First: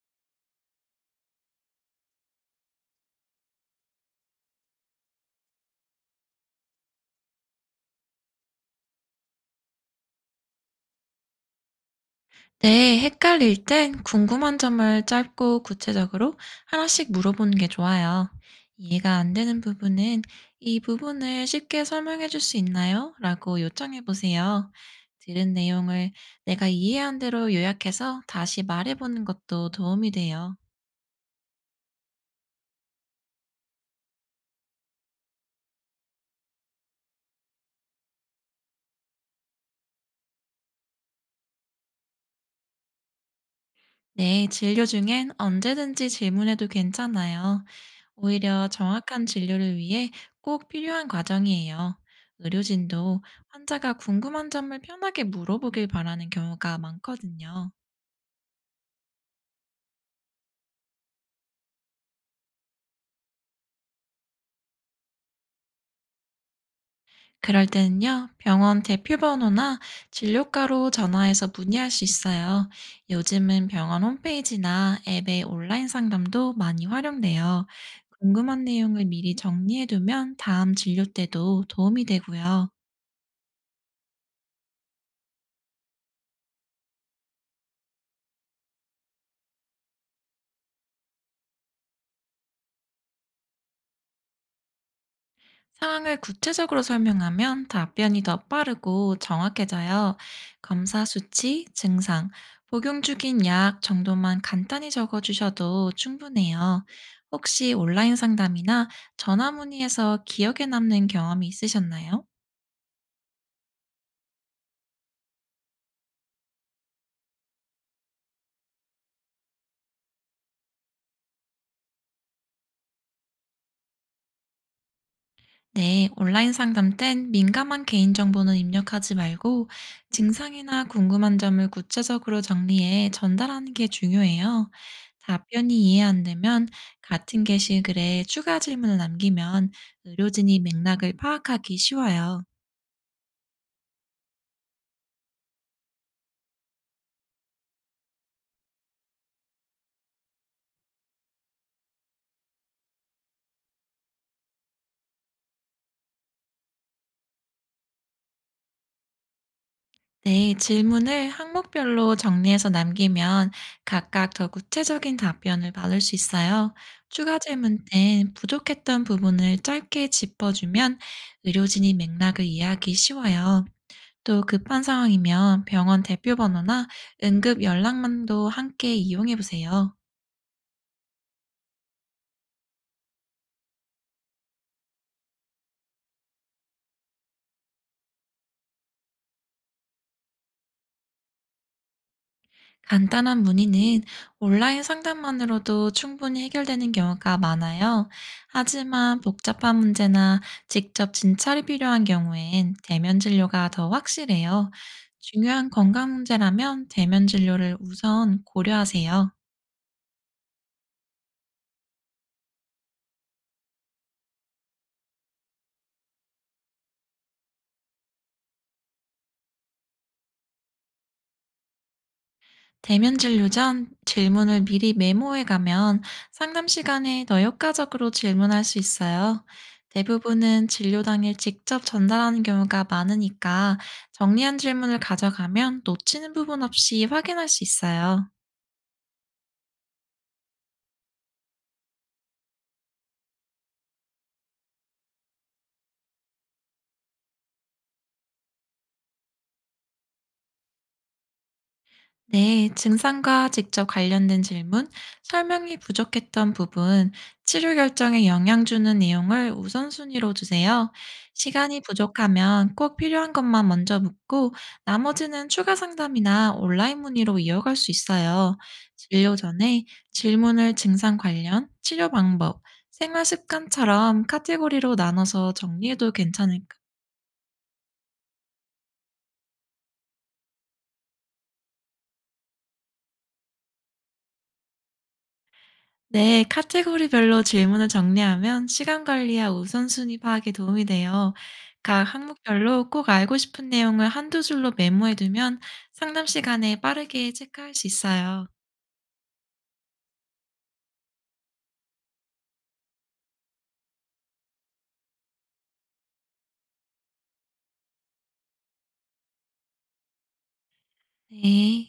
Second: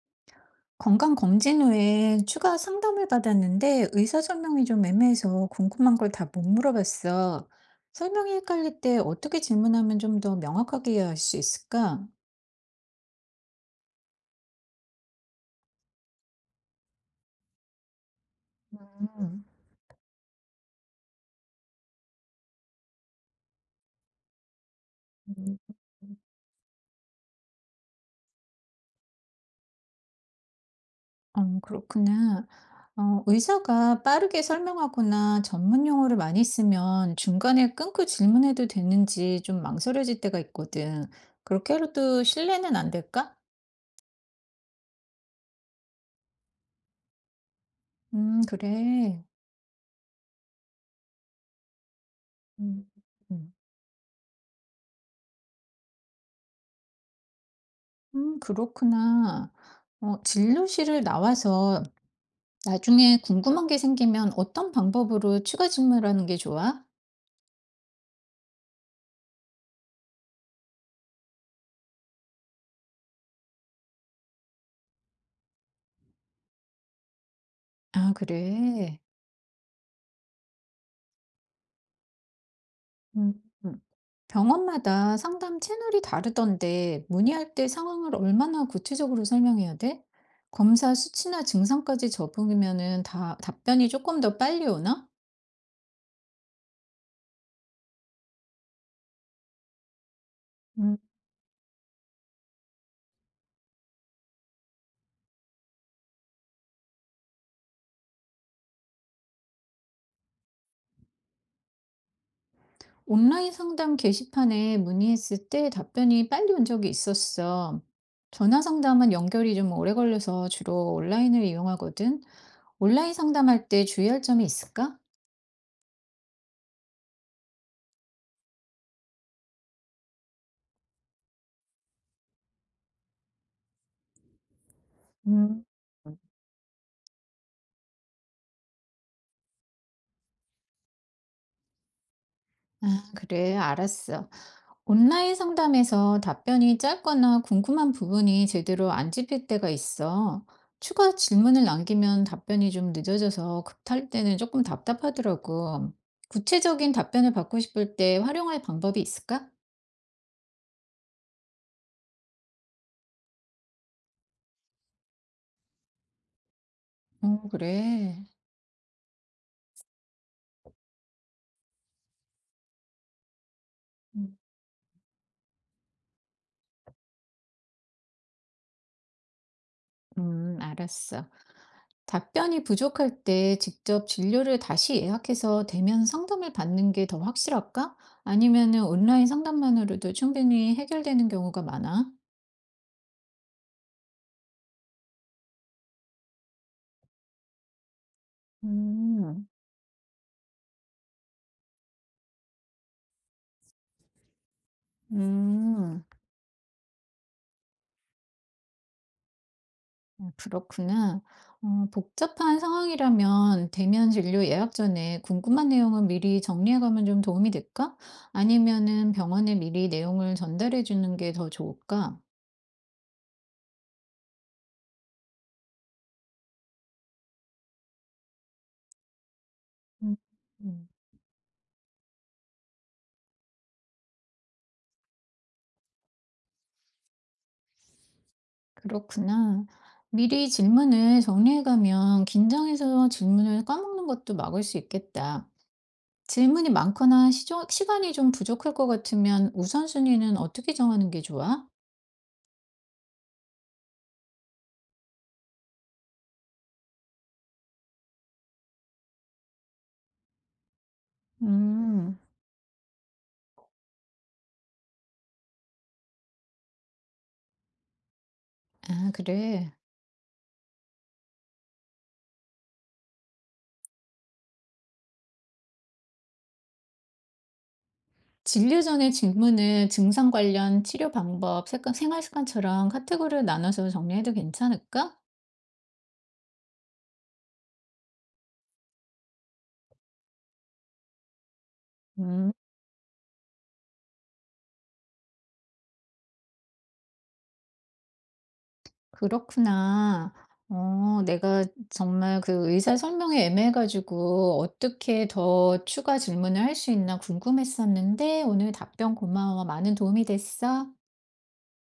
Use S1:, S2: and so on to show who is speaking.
S1: 건강검진 후에 추가 상담을 받았는데 의사 설명이 좀 애매해서 궁금한 걸 다 못 물어봤어. 설명이 헷갈릴 때 어떻게 질문하면 좀 더 명확하게 이해할 수 있을까?
S2: 네, 헷갈릴 땐 궁금한 점을 짧고 구체적으로 하나씩 물어보는 게 좋아요. 이해가 안
S1: 음,
S2: 되는 부분은 이 부분을 쉽게 설명해 줄 수 있나요? 라고 요청해 보세요. 들은
S1: 음,
S2: 내용을 내가 이해한 대로 요약해서 다시 말해 보는 것도 도움이 돼요.
S1: 어, 그렇구나. 어, 의사가 빠르게 설명하거나 전문 용어를 많이 쓰면 중간에 끊고 질문해도 되는지 좀 망설여질 때가 있거든. 그렇게 해도 신뢰는 안 될까?
S2: 네, 진료 중엔 언제든지 질문해도 괜찮아요. 오히려
S1: 그래.
S2: 정확한 진료를 위해 꼭 필요한 과정이에요.
S1: 음.
S2: 의료진도
S1: 음.
S2: 환자가 궁금한 점을 편하게 물어보길 바라는 경우가 많거든요.
S1: 그렇구나. 어, 진료실을 나와서 나중에 궁금한 게 생기면 어떤 방법으로 추가 질문하는 게 좋아?
S2: 그럴 때는요, 병원 대표 번호나 진료과로 전화해서 문의할 수 있어요. 요즘은 병원 홈페이지나 앱의 온라인 상담도 많이 활용돼요.
S1: 아,
S2: 궁금한
S1: 그래.
S2: 내용을 미리 정리해두면 다음 진료 때도 도움이 되고요.
S1: 음, 음. 병원마다 상담 채널이 다르던데 문의할 때 상황을 얼마나 구체적으로 설명해야 돼? 검사 수치나 증상까지 적으면은 다 답변이 조금 더 빨리 오나?
S2: 상황을 구체적으로 설명하면 답변이 더 빠르고 정확해져요. 검사 수치, 증상, 복용 중인 약 정도만 간단히 적어주셔도 충분해요. 혹시 온라인 상담이나 전화 문의에서 기억에 남는 경험이 있으셨나요?
S1: 온라인 상담 게시판에 문의했을 때 답변이 빨리 온 적이 있었어. 전화 상담은 연결이 좀 오래 걸려서 주로 온라인을 이용하거든. 온라인 상담할 때 주의할 점이 있을까?
S2: 네, 온라인 상담 땐 민감한 개인정보는 입력하지 말고 증상이나 궁금한 점을 구체적으로 정리해 전달하는 게 중요해요.
S1: 음.
S2: 답변이 이해 안 되면 같은 게시글에 추가 질문을 남기면 의료진이 맥락을 파악하기 쉬워요.
S1: 그래, 알았어. 온라인 상담에서 답변이 짧거나 궁금한 부분이 제대로 안 짚일 때가 있어. 추가 질문을 남기면 답변이 좀 늦어져서 급할 때는 조금 답답하더라고. 구체적인 답변을 받고 싶을 때 활용할 방법이 있을까?
S2: 네, 질문을 항목별로 정리해서 남기면 각각 더 구체적인 답변을 받을 수 있어요. 추가
S1: 어,
S2: 질문
S1: 그래.
S2: 땐 부족했던 부분을 짧게 짚어주면 의료진이 맥락을 이해하기 쉬워요.
S1: 음,
S2: 또 급한 상황이면 병원 대표 번호나 응급 연락만도 함께 이용해 보세요.
S1: 알았어. 답변이 부족할 때 직접 진료를 다시 예약해서 대면 상담을 받는 게 더 확실할까? 아니면은 온라인 상담만으로도 충분히 해결되는 경우가 많아?
S2: 간단한 문의는 온라인 상담만으로도 충분히 해결되는 경우가 많아요. 하지만
S1: 음,
S2: 복잡한 문제나 직접 진찰이 필요한 경우엔 대면 진료가 더 확실해요. 중요한
S1: 음,
S2: 건강 문제라면 대면 진료를 우선 고려하세요.
S1: 어, 그렇구나. 어, 복잡한 상황이라면 대면 진료 예약 전에 궁금한 내용은 미리 정리해가면 좀 도움이 될까? 아니면은 병원에 미리 내용을 전달해 주는 게 더 좋을까?
S2: 대면 진료 전 질문을 미리 메모해 가면 상담 시간에 더 효과적으로 질문할 수 있어요.
S1: 음.
S2: 대부분은
S1: 음.
S2: 진료 당일 직접 전달하는 경우가 많으니까 정리한 질문을 가져가면 놓치는 부분 없이 확인할 수 있어요.
S1: 그렇구나. 미리 질문을 정리해가면 긴장해서 질문을 까먹는 것도 막을 수 있겠다. 질문이 많거나 시간이 좀 부족할 것 같으면 우선순위는 어떻게 정하는 게 좋아?
S2: 네, 증상과 직접 관련된 질문, 설명이 부족했던 부분, 치료 결정에 영향 주는 내용을 우선순위로 주세요. 시간이
S1: 음,
S2: 부족하면 꼭 필요한 것만 먼저 묻고, 나머지는 추가 상담이나 온라인 문의로 이어갈 수 있어요.
S1: 아,
S2: 진료
S1: 그래.
S2: 전에 질문을 증상 관련, 치료 방법, 생활 습관처럼 카테고리로 나눠서 정리해도 괜찮을까요?
S1: 진료 전에 질문을 증상 관련 치료 방법, 생활 습관처럼 카테고리를 나눠서 정리해도 괜찮을까?
S2: 네, 카테고리별로 질문을 정리하면 시간 관리와 우선순위 파악에 도움이 돼요. 각
S1: 음.
S2: 항목별로 꼭 알고 싶은 내용을 한두 줄로 메모해두면 상담 시간에 빠르게 체크할 수 있어요.
S1: 그렇구나. 어, 내가 정말 그 의사 설명이 애매해가지고 어떻게 더 추가 질문을 할 수 있나 궁금했었는데 오늘 답변 고마워. 많은 도움이 됐어.
S2: 네.